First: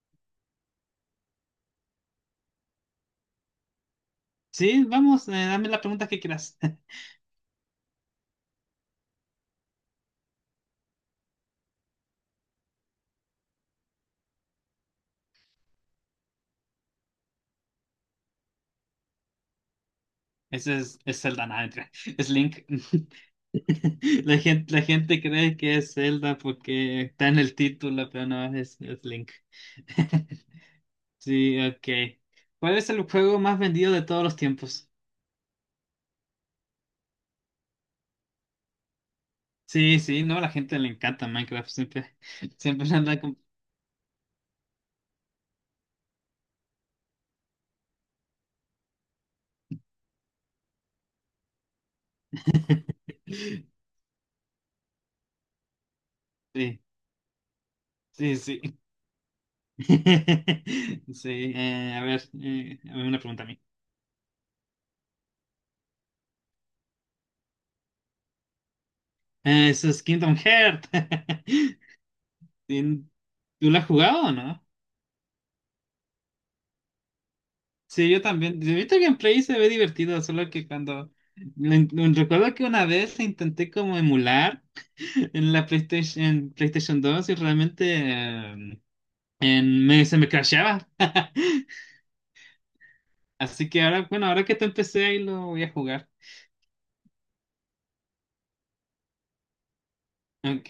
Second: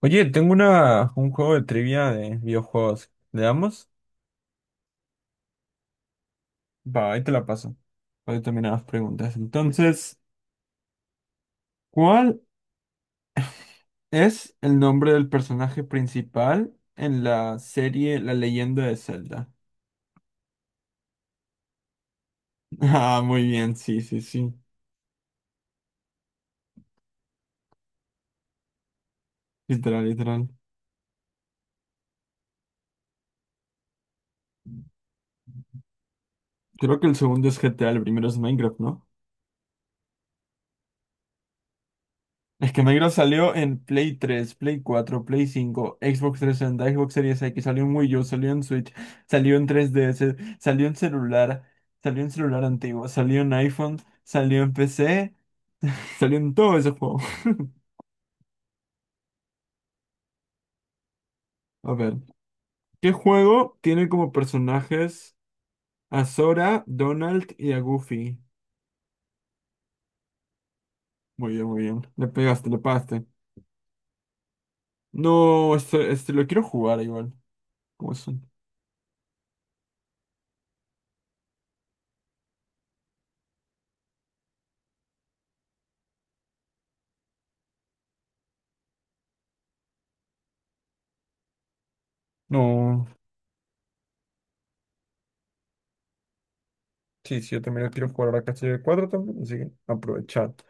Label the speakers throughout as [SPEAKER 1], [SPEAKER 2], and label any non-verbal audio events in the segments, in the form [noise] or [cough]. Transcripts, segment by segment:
[SPEAKER 1] Oye, tengo un juego de trivia de videojuegos. ¿Le damos?
[SPEAKER 2] Sí, vamos, dame la pregunta que quieras. [laughs]
[SPEAKER 1] Va, ahí te la paso. Voy terminar las preguntas. Entonces, ¿cuál es el nombre del personaje principal en la serie La Leyenda de Zelda?
[SPEAKER 2] Ese es Zelda, nada, mentira, es Link.
[SPEAKER 1] [laughs]
[SPEAKER 2] [laughs]
[SPEAKER 1] Ah, muy bien, sí, sí,
[SPEAKER 2] La
[SPEAKER 1] sí.
[SPEAKER 2] gente, la gente cree que es Zelda porque está en el título, pero no, es Link.
[SPEAKER 1] Literal,
[SPEAKER 2] [laughs]
[SPEAKER 1] literal.
[SPEAKER 2] Sí, ok. ¿Cuál es el juego más vendido de todos los tiempos?
[SPEAKER 1] Creo que el segundo es GTA, el primero es Minecraft, ¿no?
[SPEAKER 2] Sí, sí, no, a la gente le encanta Minecraft, siempre, [laughs]
[SPEAKER 1] Es que
[SPEAKER 2] siempre
[SPEAKER 1] Minecraft
[SPEAKER 2] anda con.
[SPEAKER 1] salió en Play 3, Play 4, Play 5, Xbox 360, Xbox Series X, salió en Wii U, salió en Switch, salió en 3DS, salió en celular antiguo,
[SPEAKER 2] [laughs]
[SPEAKER 1] salió en iPhone, salió en PC, salió en todo
[SPEAKER 2] Sí,
[SPEAKER 1] ese juego. [laughs]
[SPEAKER 2] sí, sí. [laughs] Sí,
[SPEAKER 1] A ver,
[SPEAKER 2] a ver,
[SPEAKER 1] ¿qué
[SPEAKER 2] una pregunta a mí.
[SPEAKER 1] juego tiene como personajes a Sora, Donald y a Goofy?
[SPEAKER 2] Eso es Kingdom Hearts.
[SPEAKER 1] Muy bien, muy bien. Le
[SPEAKER 2] [laughs]
[SPEAKER 1] pegaste, le
[SPEAKER 2] ¿Tien-
[SPEAKER 1] pagaste.
[SPEAKER 2] ¿Tú la has jugado o no?
[SPEAKER 1] No, este lo quiero jugar igual.
[SPEAKER 2] Sí,
[SPEAKER 1] ¿Cómo
[SPEAKER 2] yo
[SPEAKER 1] son?
[SPEAKER 2] también. Yo he visto gameplay y se ve divertido, solo que cuando. Recuerdo que una vez intenté como emular [laughs] en PlayStation 2 y realmente eh, se me crasheaba. [laughs]
[SPEAKER 1] No.
[SPEAKER 2] Así que ahora, bueno, ahora que te empecé ahí lo voy a jugar.
[SPEAKER 1] Sí, sí, yo también lo quiero jugar ahora casi de 4 también, así que aprovechar.
[SPEAKER 2] Ok,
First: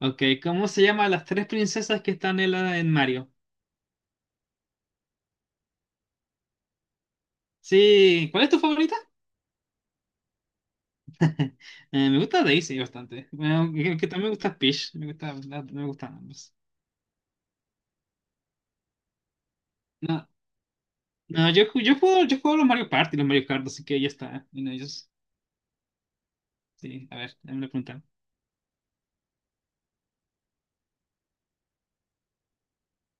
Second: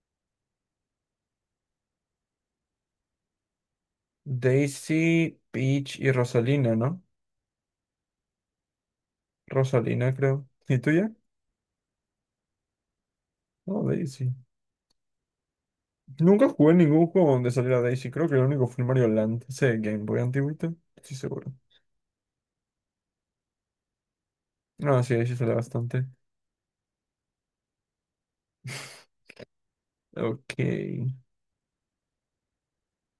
[SPEAKER 2] ok, ¿cómo se llaman las tres princesas que están en Mario?
[SPEAKER 1] Daisy, Peach y Rosalina, ¿no?
[SPEAKER 2] Sí, ¿cuál es tu favorita?
[SPEAKER 1] Rosalina, creo. ¿Y tuya?
[SPEAKER 2] [laughs] Me gusta Daisy bastante. Bueno,
[SPEAKER 1] No,
[SPEAKER 2] que también
[SPEAKER 1] Daisy.
[SPEAKER 2] me gusta Peach. Me gustan
[SPEAKER 1] Nunca
[SPEAKER 2] ambos.
[SPEAKER 1] jugué ningún juego donde saliera Daisy. Creo que el único fue el Mario Land. Ese de Game Boy
[SPEAKER 2] No,
[SPEAKER 1] antiguito. Sí,
[SPEAKER 2] no,
[SPEAKER 1] seguro.
[SPEAKER 2] yo juego los Mario Party y los Mario Kart, así que ya está. En
[SPEAKER 1] No,
[SPEAKER 2] ellos,
[SPEAKER 1] sí, Daisy sale bastante.
[SPEAKER 2] sí, a ver, me lo preguntan.
[SPEAKER 1] [laughs] Ok.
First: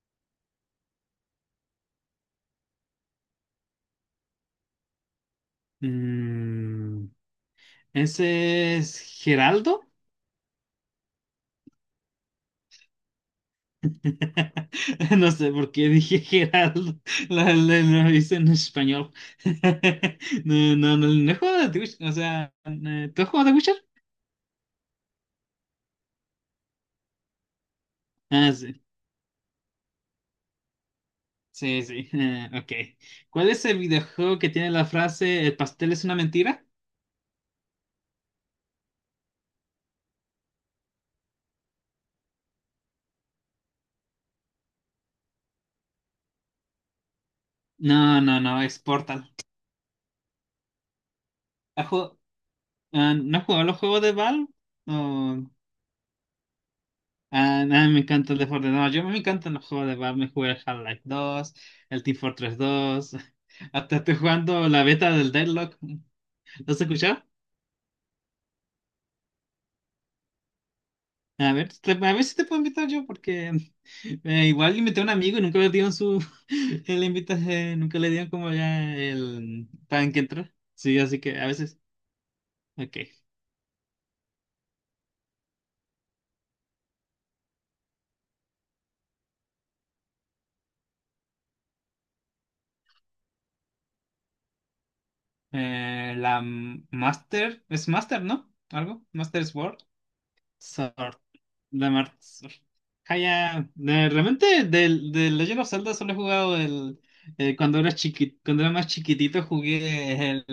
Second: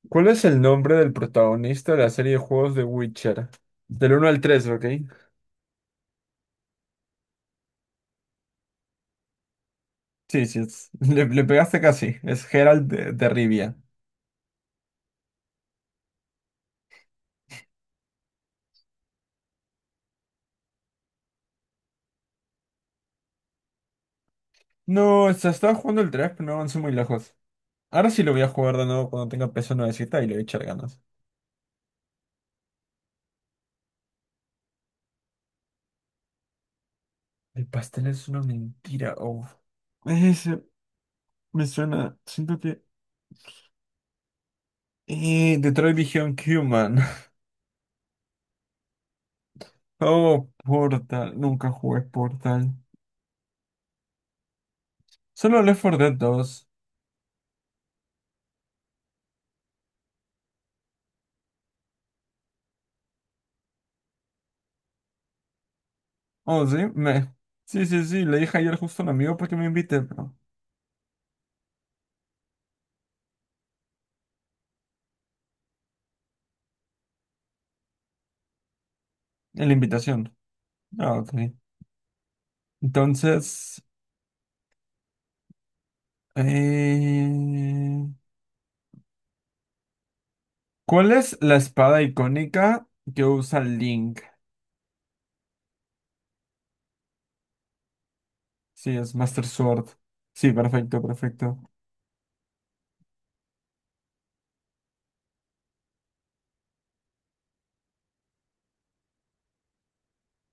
[SPEAKER 1] ¿Cuál es el nombre del protagonista de la serie de juegos de Witcher? Del uno al 3, ¿ok?
[SPEAKER 2] Mm, ¿Ese es Geraldo?
[SPEAKER 1] Sí, sí, le pegaste casi. Es Geralt de Rivia.
[SPEAKER 2] [laughs] No sé por qué dije Geraldo. [laughs] Lo hice en español. [laughs] No, no, no, no he jugado de Witcher. O sea, ¿tú has jugado de Witcher?
[SPEAKER 1] No, se estaba jugando el tres, pero no avancé muy lejos. Ahora sí lo voy a
[SPEAKER 2] Ah,
[SPEAKER 1] jugar
[SPEAKER 2] sí.
[SPEAKER 1] de nuevo cuando tenga peso nuevecita y le voy a echar ganas.
[SPEAKER 2] Sí, sí. Ok. ¿Cuál es el videojuego que tiene la frase El pastel es una mentira?
[SPEAKER 1] El pastel es una mentira. Oh. Ese me suena. Siento que. Detroit Become Human. [laughs]
[SPEAKER 2] No, no, no, es Portal.
[SPEAKER 1] Oh, Portal. Nunca jugué Portal.
[SPEAKER 2] Ah, ¿no has jugado los juegos de Valve? O
[SPEAKER 1] Solo Left 4 Dead dos.
[SPEAKER 2] ah, nada, me encanta el de Fortnite. No, yo me encantan los juegos de Valve. Me jugué el Half-Life 2, el Team Fortress 2. [laughs] Hasta estoy jugando la beta del Deadlock.
[SPEAKER 1] Oh,
[SPEAKER 2] ¿Lo
[SPEAKER 1] sí,
[SPEAKER 2] has escuchado?
[SPEAKER 1] me. Sí, sí, sí. Le dije ayer justo a un amigo para que me invite pero.
[SPEAKER 2] A ver si te puedo invitar yo, porque [laughs] igual invité a un amigo y nunca le dieron su. [laughs] El invita, nunca le dieron como ya
[SPEAKER 1] En
[SPEAKER 2] el
[SPEAKER 1] la
[SPEAKER 2] tan que
[SPEAKER 1] invitación.
[SPEAKER 2] entró. Sí,
[SPEAKER 1] Ah,
[SPEAKER 2] así
[SPEAKER 1] ok.
[SPEAKER 2] que a veces. Ok.
[SPEAKER 1] Entonces. eh, ¿Cuál es la espada icónica que usa Link?
[SPEAKER 2] La Master. Es Master, ¿no?
[SPEAKER 1] Sí,
[SPEAKER 2] ¿Algo?
[SPEAKER 1] es
[SPEAKER 2] Master
[SPEAKER 1] Master
[SPEAKER 2] Sword.
[SPEAKER 1] Sword. Sí, perfecto,
[SPEAKER 2] Sword.
[SPEAKER 1] perfecto.
[SPEAKER 2] Sword. Jaya. Realmente del Legend of Zelda solo he jugado el. Cuando era más chiquitito jugué el,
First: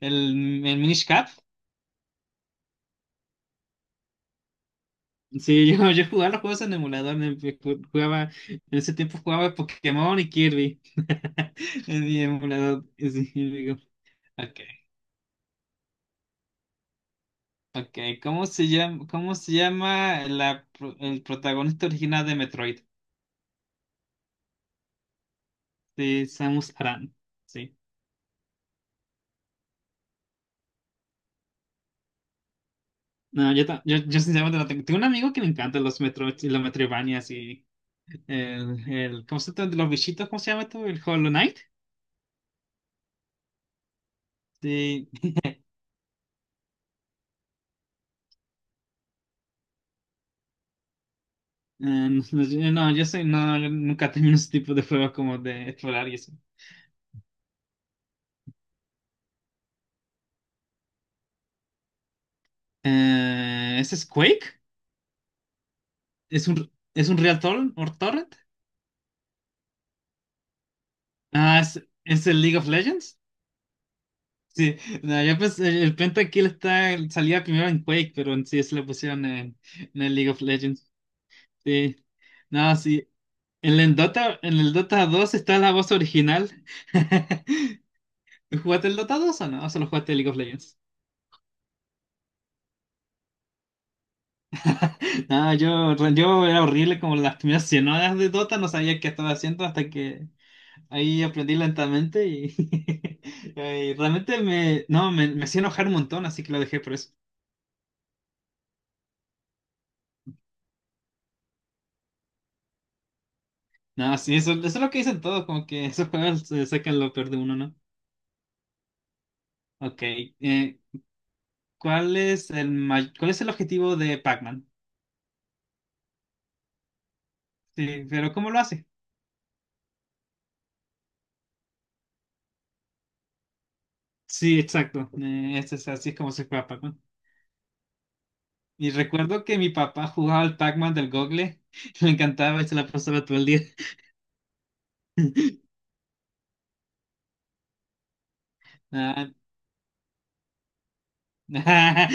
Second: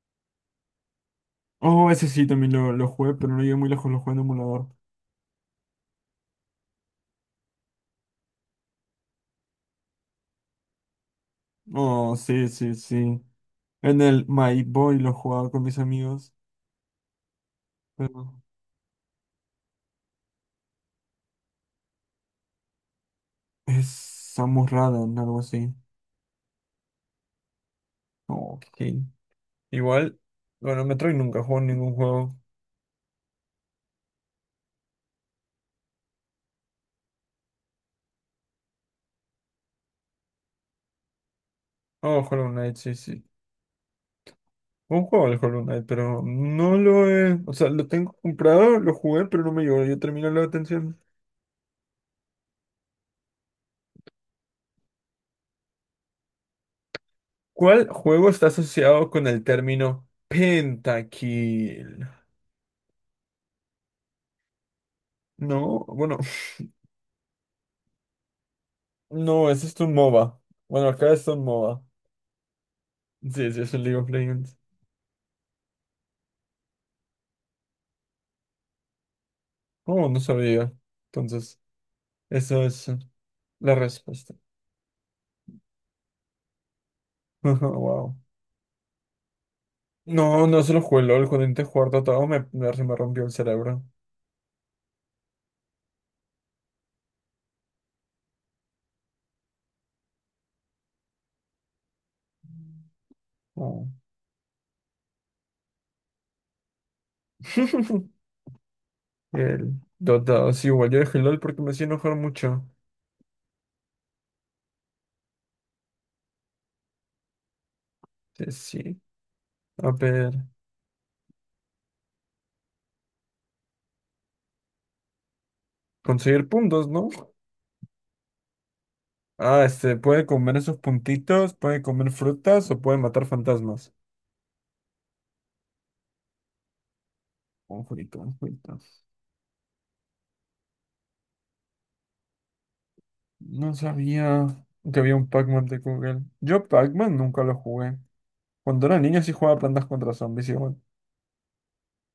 [SPEAKER 2] el, el Minish Cap.
[SPEAKER 1] Oh, ese sí, también lo jugué, pero no llegué muy lejos, lo jugué en emulador.
[SPEAKER 2] Sí, [laughs] yo jugaba los juegos en emulador, en ese tiempo jugaba Pokémon y Kirby. [laughs] En
[SPEAKER 1] Oh,
[SPEAKER 2] mi
[SPEAKER 1] sí, sí,
[SPEAKER 2] emulador.
[SPEAKER 1] sí.
[SPEAKER 2] Sí, digo,
[SPEAKER 1] En el
[SPEAKER 2] ok,
[SPEAKER 1] My Boy lo jugaba con mis amigos,
[SPEAKER 2] ok.
[SPEAKER 1] pero
[SPEAKER 2] ¿Cómo se llama el protagonista original de Metroid?
[SPEAKER 1] es Samus Aran, algo así.
[SPEAKER 2] De Samus Aran. Sí.
[SPEAKER 1] Oh, ok. Igual, bueno, Metroid nunca jugó ningún juego.
[SPEAKER 2] No, yo sinceramente no tengo. Tengo un amigo que le encanta los Metro y los Metroidvanias y el ¿cómo se llama? Los bichitos, ¿cómo se llama esto? El Hollow Knight.
[SPEAKER 1] Oh, Hollow Knight, sí, sí. Un
[SPEAKER 2] Sí.
[SPEAKER 1] juego de Hollow Knight, pero no lo he... O sea, lo tengo comprado, lo jugué, pero no me llegó. Yo terminé la atención.
[SPEAKER 2] eh, no, yo nunca [laughs] termino ese tipo de juegos como de explorar y eso.
[SPEAKER 1] ¿Cuál juego está asociado con el término pentakill?
[SPEAKER 2] ¿Ese es Quake?
[SPEAKER 1] No, bueno...
[SPEAKER 2] ¿Es un,
[SPEAKER 1] [laughs]
[SPEAKER 2] es un Real Torrent? ¿Or Torrent?
[SPEAKER 1] No, ese es un MOBA. Bueno, acá es un
[SPEAKER 2] Ah,
[SPEAKER 1] MOBA.
[SPEAKER 2] ¿es el League of Legends?
[SPEAKER 1] Sí, sí, es un League of Legends.
[SPEAKER 2] Sí, no, yo pensé, el Pentakill salía primero en Quake, pero en sí se lo pusieron en
[SPEAKER 1] Oh,
[SPEAKER 2] el
[SPEAKER 1] no
[SPEAKER 2] League of
[SPEAKER 1] sabía.
[SPEAKER 2] Legends.
[SPEAKER 1] Entonces,
[SPEAKER 2] Sí.
[SPEAKER 1] esa
[SPEAKER 2] No,
[SPEAKER 1] es
[SPEAKER 2] sí.
[SPEAKER 1] la
[SPEAKER 2] En el
[SPEAKER 1] respuesta.
[SPEAKER 2] Dota, en el Dota dos está la voz original. [laughs]
[SPEAKER 1] [laughs] Wow.
[SPEAKER 2] ¿Jugaste el Dota 2 o no? ¿O solo jugaste League of
[SPEAKER 1] No, no se
[SPEAKER 2] Legends?
[SPEAKER 1] lo jugué LOL. Cuando intenté jugar Dota 2 se me rompió el cerebro.
[SPEAKER 2] No, yo era horrible como las primeras 100 horas de Dota, no sabía qué estaba haciendo hasta que ahí aprendí lentamente y, [laughs]
[SPEAKER 1] Oh.
[SPEAKER 2] y realmente no, me hacía enojar un montón, así que lo dejé por eso.
[SPEAKER 1] [laughs] El Dota 2, igual yo dejé LOL porque me hacía enojar mucho.
[SPEAKER 2] No, sí, eso es lo que dicen todos, como que esos juegos sacan lo peor de uno, ¿no?
[SPEAKER 1] Sí, sí. A
[SPEAKER 2] Ok,
[SPEAKER 1] ver,
[SPEAKER 2] eh, ¿cuál es el objetivo de Pac-Man?
[SPEAKER 1] conseguir puntos, ¿no?
[SPEAKER 2] Sí, pero ¿cómo lo hace?
[SPEAKER 1] Ah, este, puede comer esos puntitos, puede comer frutas o puede matar fantasmas.
[SPEAKER 2] Sí, exacto. Es así es como se juega Pac-Man.
[SPEAKER 1] Un jueguito, un jueguito.
[SPEAKER 2] Y recuerdo que mi papá jugaba al Pac-Man del Google. [laughs] Me encantaba y se la pasaba todo el día.
[SPEAKER 1] No sabía que había un Pac-Man de Google. Yo Pac-Man nunca lo jugué. Cuando era niño
[SPEAKER 2] Ah,
[SPEAKER 1] sí jugaba Plantas contra Zombies igual.
[SPEAKER 2] [laughs] ah,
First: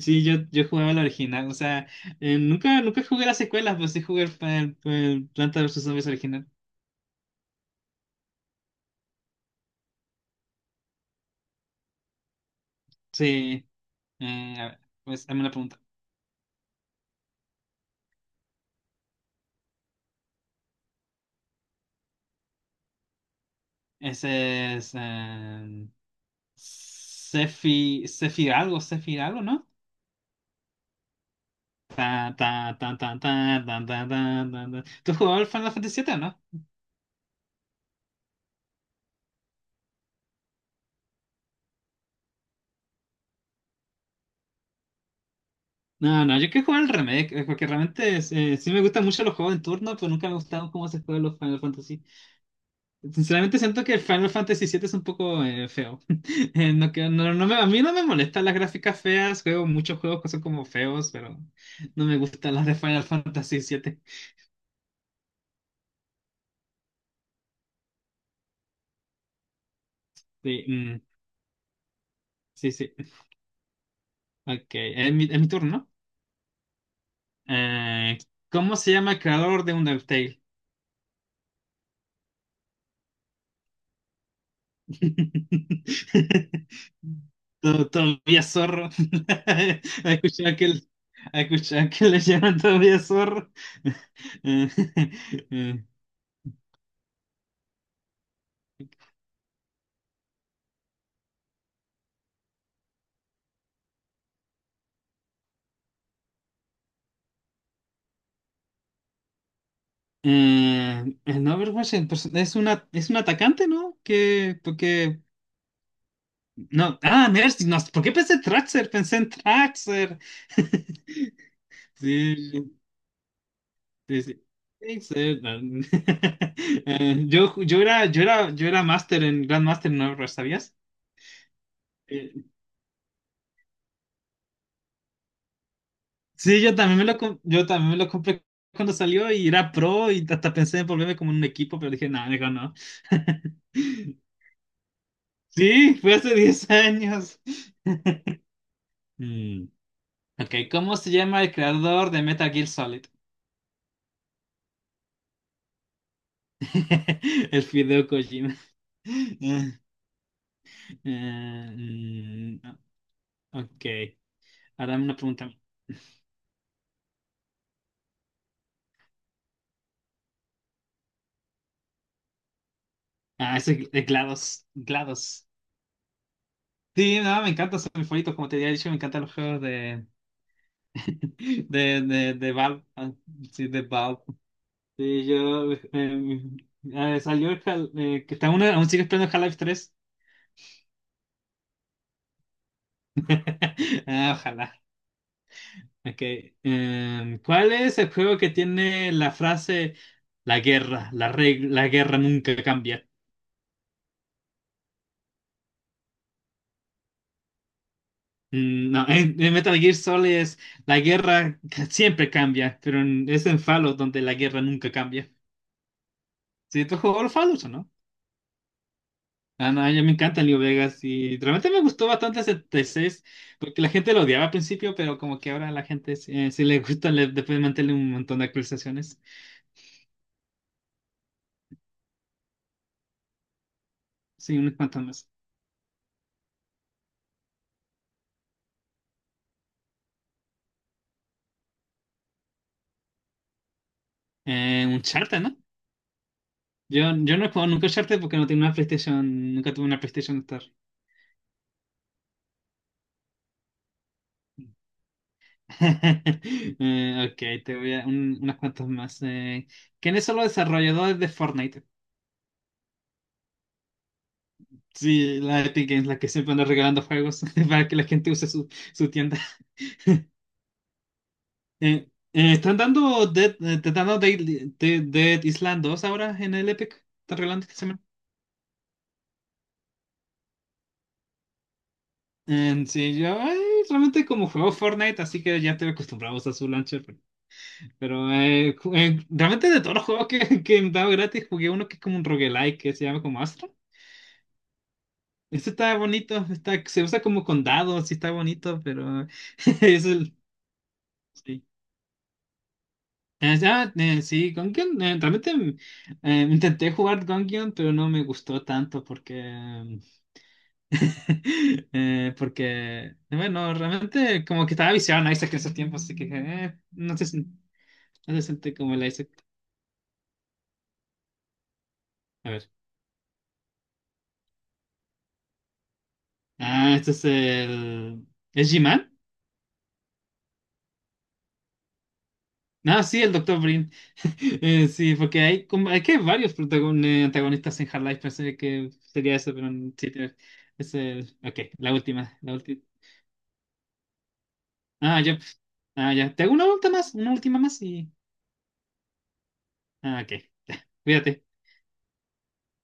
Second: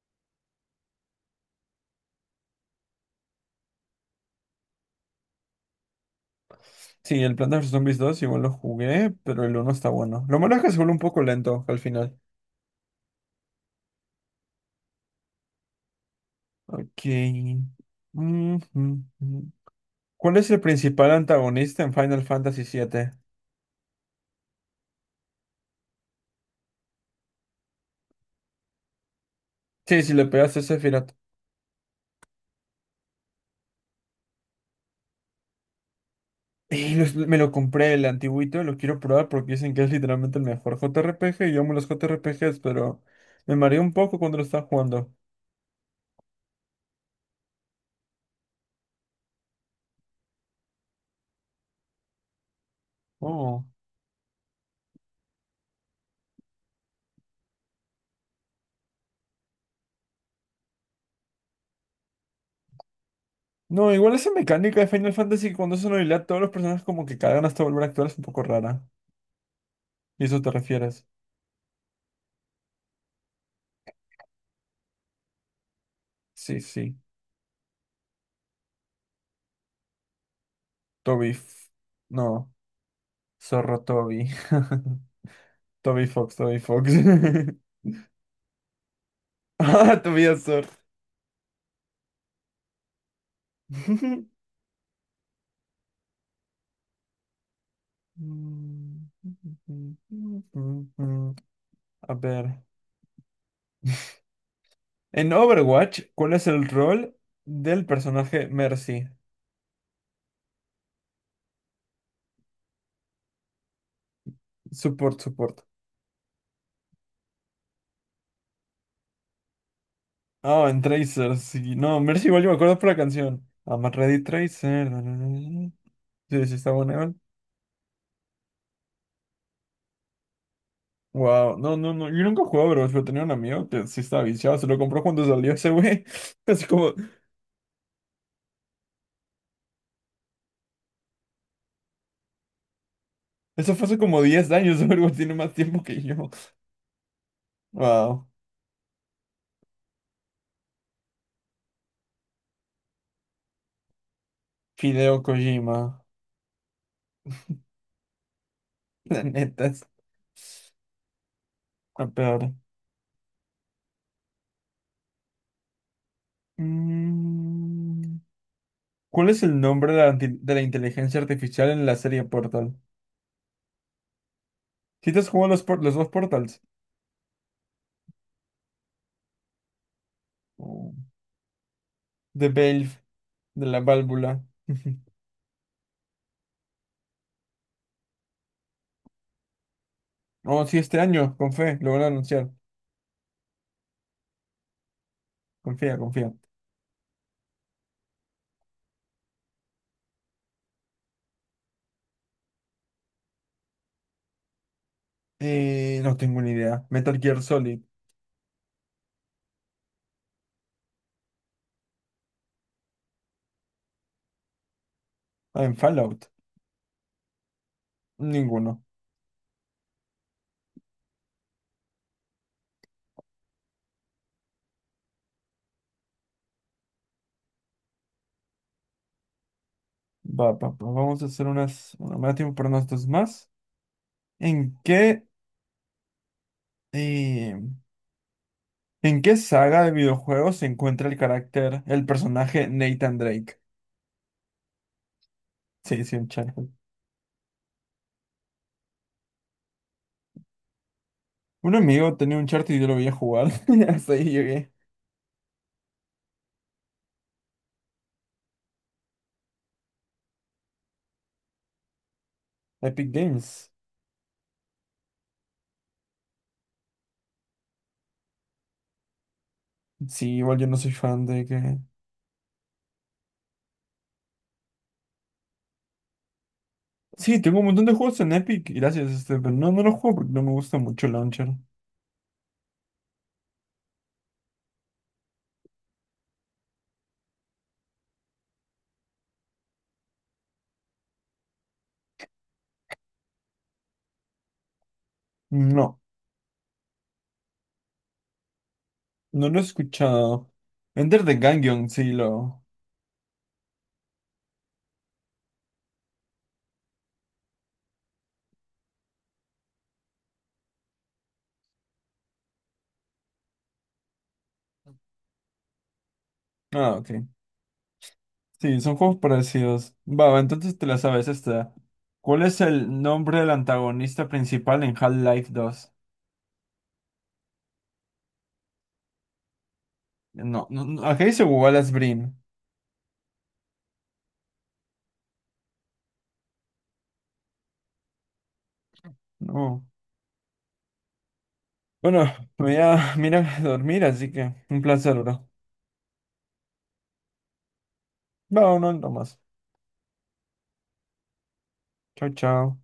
[SPEAKER 2] sí, yo jugaba el original. O sea, nunca jugué las secuelas, pues sí jugué el Planta vs. Zombies original.
[SPEAKER 1] Sí, el Plantas contra Zombies 2 igual lo jugué, pero el uno está bueno. Lo malo es que se vuelve un poco lento al final.
[SPEAKER 2] Sí. A ver, pues dame una pregunta.
[SPEAKER 1] Ok. Mm, mm, mm. ¿Cuál es el principal antagonista en Final Fantasy siete?
[SPEAKER 2] Ese es. Sephi, Sephi algo, ¿no?
[SPEAKER 1] Sí, si le pegas a Sephiroth.
[SPEAKER 2] Ta, ta, ta, ta, ta, ta, ta, ta, ta, ta. ¿Tú has jugado al Final Fantasy VII, no?
[SPEAKER 1] Y los- me lo compré el antiguito, lo quiero probar porque dicen que es literalmente el mejor JRPG. Y yo amo los JRPGs, pero me mareé un poco cuando lo estaba jugando.
[SPEAKER 2] No, no, yo quiero jugar al remake, porque realmente sí me gustan mucho los juegos en turno, pero nunca me gustaron cómo se juegan los Final Fantasy. Sinceramente
[SPEAKER 1] Oh.
[SPEAKER 2] siento que el Final Fantasy VII es un poco feo. [laughs] No, a mí no me molestan las gráficas feas, juego muchos juegos que son como feos, pero no me gustan las de Final Fantasy
[SPEAKER 1] No,
[SPEAKER 2] VII.
[SPEAKER 1] igual esa mecánica de Final Fantasy que cuando es una habilidad, todos los personajes como que cagan hasta volver a actuar es un poco rara. ¿Y eso te
[SPEAKER 2] Sí, mm,
[SPEAKER 1] refieres?
[SPEAKER 2] sí, sí. Ok, es mi turno. ¿No?
[SPEAKER 1] Sí, sí.
[SPEAKER 2] Eh, ¿Cómo se llama el creador de Undertale?
[SPEAKER 1] Toby. No, Zorro Toby. [laughs] Toby Fox, Toby Fox.
[SPEAKER 2] [laughs]
[SPEAKER 1] [laughs]
[SPEAKER 2] Todavía zorro. [laughs]
[SPEAKER 1] Ah,
[SPEAKER 2] ¿Has
[SPEAKER 1] Tobias
[SPEAKER 2] escuchado que,
[SPEAKER 1] Zorro.
[SPEAKER 2] el- has escuchado que le llaman todavía zorro?
[SPEAKER 1] [laughs]
[SPEAKER 2] [laughs] Eh, eh,
[SPEAKER 1] A ver. En Overwatch, ¿cuál es el rol del personaje Mercy?
[SPEAKER 2] el Overwatch en es un atacante, ¿no? Que, porque,
[SPEAKER 1] Support, support.
[SPEAKER 2] no, ah, Mercy, no, ¿por qué pensé en Traxxer? Pensé en Traxxer.
[SPEAKER 1] Ah, en
[SPEAKER 2] [laughs]
[SPEAKER 1] Tracer, sí. No, Mercy
[SPEAKER 2] Sí,
[SPEAKER 1] igual yo me acuerdo por la canción. I'm a
[SPEAKER 2] sí,
[SPEAKER 1] Ready
[SPEAKER 2] sí.
[SPEAKER 1] Tracer. Na, na, na,
[SPEAKER 2] Traxxer, no.
[SPEAKER 1] na. Sí, sí,
[SPEAKER 2] [laughs]
[SPEAKER 1] está buena.
[SPEAKER 2] Yo era máster en Grandmaster en Overwatch, ¿sabías?
[SPEAKER 1] Wow, no, no, no. Yo nunca
[SPEAKER 2] Eh,
[SPEAKER 1] jugaba Overwatch, pero tenía un amigo que sí estaba viciado. Se lo compró cuando salió ese güey. [laughs]
[SPEAKER 2] Sí,
[SPEAKER 1] Hace como,
[SPEAKER 2] yo también me lo compré cuando salió y era pro y hasta pensé en volverme como un equipo, pero dije, no, mejor no.
[SPEAKER 1] eso fue hace
[SPEAKER 2] [laughs]
[SPEAKER 1] como 10 años. [laughs] Overwatch tiene más tiempo
[SPEAKER 2] Sí,
[SPEAKER 1] que
[SPEAKER 2] fue
[SPEAKER 1] yo.
[SPEAKER 2] hace 10 años.
[SPEAKER 1] Wow.
[SPEAKER 2] Mm, ok, ¿cómo se llama el creador de Metal Gear Solid?
[SPEAKER 1] Fideo Kojima.
[SPEAKER 2] [laughs] El Fideo Kojima.
[SPEAKER 1] [laughs] La neta
[SPEAKER 2] [laughs]
[SPEAKER 1] es
[SPEAKER 2] Eh,
[SPEAKER 1] la peor.
[SPEAKER 2] mm, ok, ahora una pregunta.
[SPEAKER 1] Mm, ¿Cuál es el nombre de la inteligencia artificial en la serie Portal?
[SPEAKER 2] Ah, ese es GLaDOS.
[SPEAKER 1] ¿Si te has
[SPEAKER 2] GLaDOS.
[SPEAKER 1] jugado los dos Portals?
[SPEAKER 2] Sí, no, me encanta, soy mi favorito, como te había dicho, me encantan los juegos de,
[SPEAKER 1] Oh,
[SPEAKER 2] De, de,
[SPEAKER 1] The
[SPEAKER 2] de Valve,
[SPEAKER 1] Valve.
[SPEAKER 2] ah,
[SPEAKER 1] De
[SPEAKER 2] sí,
[SPEAKER 1] la
[SPEAKER 2] de Valve.
[SPEAKER 1] válvula. [laughs]
[SPEAKER 2] Sí, yo salió que está una, aún sigue esperando Half-Life 3.
[SPEAKER 1] Oh, sí, este año, con fe, lo van a anunciar.
[SPEAKER 2] [laughs] Ah, ojalá.
[SPEAKER 1] Confía, confía.
[SPEAKER 2] Okay. ¿Cuál es el juego que tiene la frase la guerra nunca cambia?
[SPEAKER 1] No tengo ni idea. Metal Gear Solid.
[SPEAKER 2] No, en Metal Gear Solid es siempre cambia, pero es en Fallout donde la guerra nunca cambia.
[SPEAKER 1] Ah, en Fallout.
[SPEAKER 2] ¿Sí tú has jugado al Fallout o no?
[SPEAKER 1] Ninguno.
[SPEAKER 2] Ah, no, ya me encanta Leo Vegas y realmente me gustó bastante ese 6 porque la gente lo odiaba al principio, pero como que ahora a la gente sí le gusta, le, después mantener un montón de actualizaciones.
[SPEAKER 1] Va, vamos a hacer unas. Bueno, me da tiempo para unas dos más.
[SPEAKER 2] Sí, unos
[SPEAKER 1] ¿En
[SPEAKER 2] cuantos
[SPEAKER 1] qué.
[SPEAKER 2] más.
[SPEAKER 1] eh, ¿En qué saga de videojuegos se encuentra el carácter, el personaje Nathan Drake?
[SPEAKER 2] Un charter, ¿no?
[SPEAKER 1] Sí, sí, Uncharted.
[SPEAKER 2] Yo no he jugado nunca charter porque no tengo una PlayStation, nunca tuve una PlayStation Store.
[SPEAKER 1] Un amigo tenía un Uncharted y yo lo veía jugar. [laughs] Hasta ahí llegué.
[SPEAKER 2] [laughs] Ok, te voy a unas cuantas más. ¿Quiénes son los desarrolladores de Fortnite?
[SPEAKER 1] Epic Games.
[SPEAKER 2] Sí, la Epic Games, la que siempre anda regalando juegos [laughs] para que la gente use su tienda.
[SPEAKER 1] Sí, igual yo no soy fan de que.
[SPEAKER 2] ¿Te están dando Dead Island 2 ahora en el Epic? ¿Están
[SPEAKER 1] Sí, tengo
[SPEAKER 2] regalando
[SPEAKER 1] un
[SPEAKER 2] esta
[SPEAKER 1] montón de
[SPEAKER 2] semana?
[SPEAKER 1] juegos en Epic, gracias, este, pero no, no los juego porque no me gusta mucho el launcher.
[SPEAKER 2] Sí, yo ay, realmente como juego Fortnite, así que ya te acostumbramos a su launcher. Pero realmente de todos los juegos que me han dado gratis, jugué uno que es como un roguelike que se llama como Astra. Este está
[SPEAKER 1] No,
[SPEAKER 2] bonito, está, se usa como con dados, sí está bonito, pero
[SPEAKER 1] no lo he
[SPEAKER 2] [laughs] es el.
[SPEAKER 1] escuchado. Enter the
[SPEAKER 2] Sí.
[SPEAKER 1] Gungeon, sí, lo...
[SPEAKER 2] Ya, sí, Gungeon, realmente. Intenté jugar Gungeon, pero no me gustó tanto porque [laughs] porque, bueno, realmente como que estaba viciado en Isaac en esos tiempos, así que
[SPEAKER 1] Ah, ok.
[SPEAKER 2] no se siente
[SPEAKER 1] Sí,
[SPEAKER 2] como
[SPEAKER 1] son
[SPEAKER 2] el
[SPEAKER 1] juegos
[SPEAKER 2] Isaac.
[SPEAKER 1] parecidos. Va, va, entonces te la sabes esta. ¿Cuál
[SPEAKER 2] A
[SPEAKER 1] es
[SPEAKER 2] ver.
[SPEAKER 1] el nombre del antagonista principal en Half-Life dos?
[SPEAKER 2] Ah, este es el. ¿Es G-Man?
[SPEAKER 1] No, no, no, acá dice Wallace Brim.
[SPEAKER 2] No, sí, el doctor Brin. [laughs] Sí, porque hay, como, hay que hay varios antagonistas en Half-Life, pensé que sería eso, pero
[SPEAKER 1] No.
[SPEAKER 2] no, sí, es el. Ok, la
[SPEAKER 1] Bueno,
[SPEAKER 2] última, la última.
[SPEAKER 1] me iré a dormir, así que un placer,
[SPEAKER 2] Ah, ya.
[SPEAKER 1] bro.
[SPEAKER 2] Ah, ya. Te hago una última más y.
[SPEAKER 1] Va, no, no, más.
[SPEAKER 2] Ah, ok. Cuídate.
[SPEAKER 1] Chao, chao.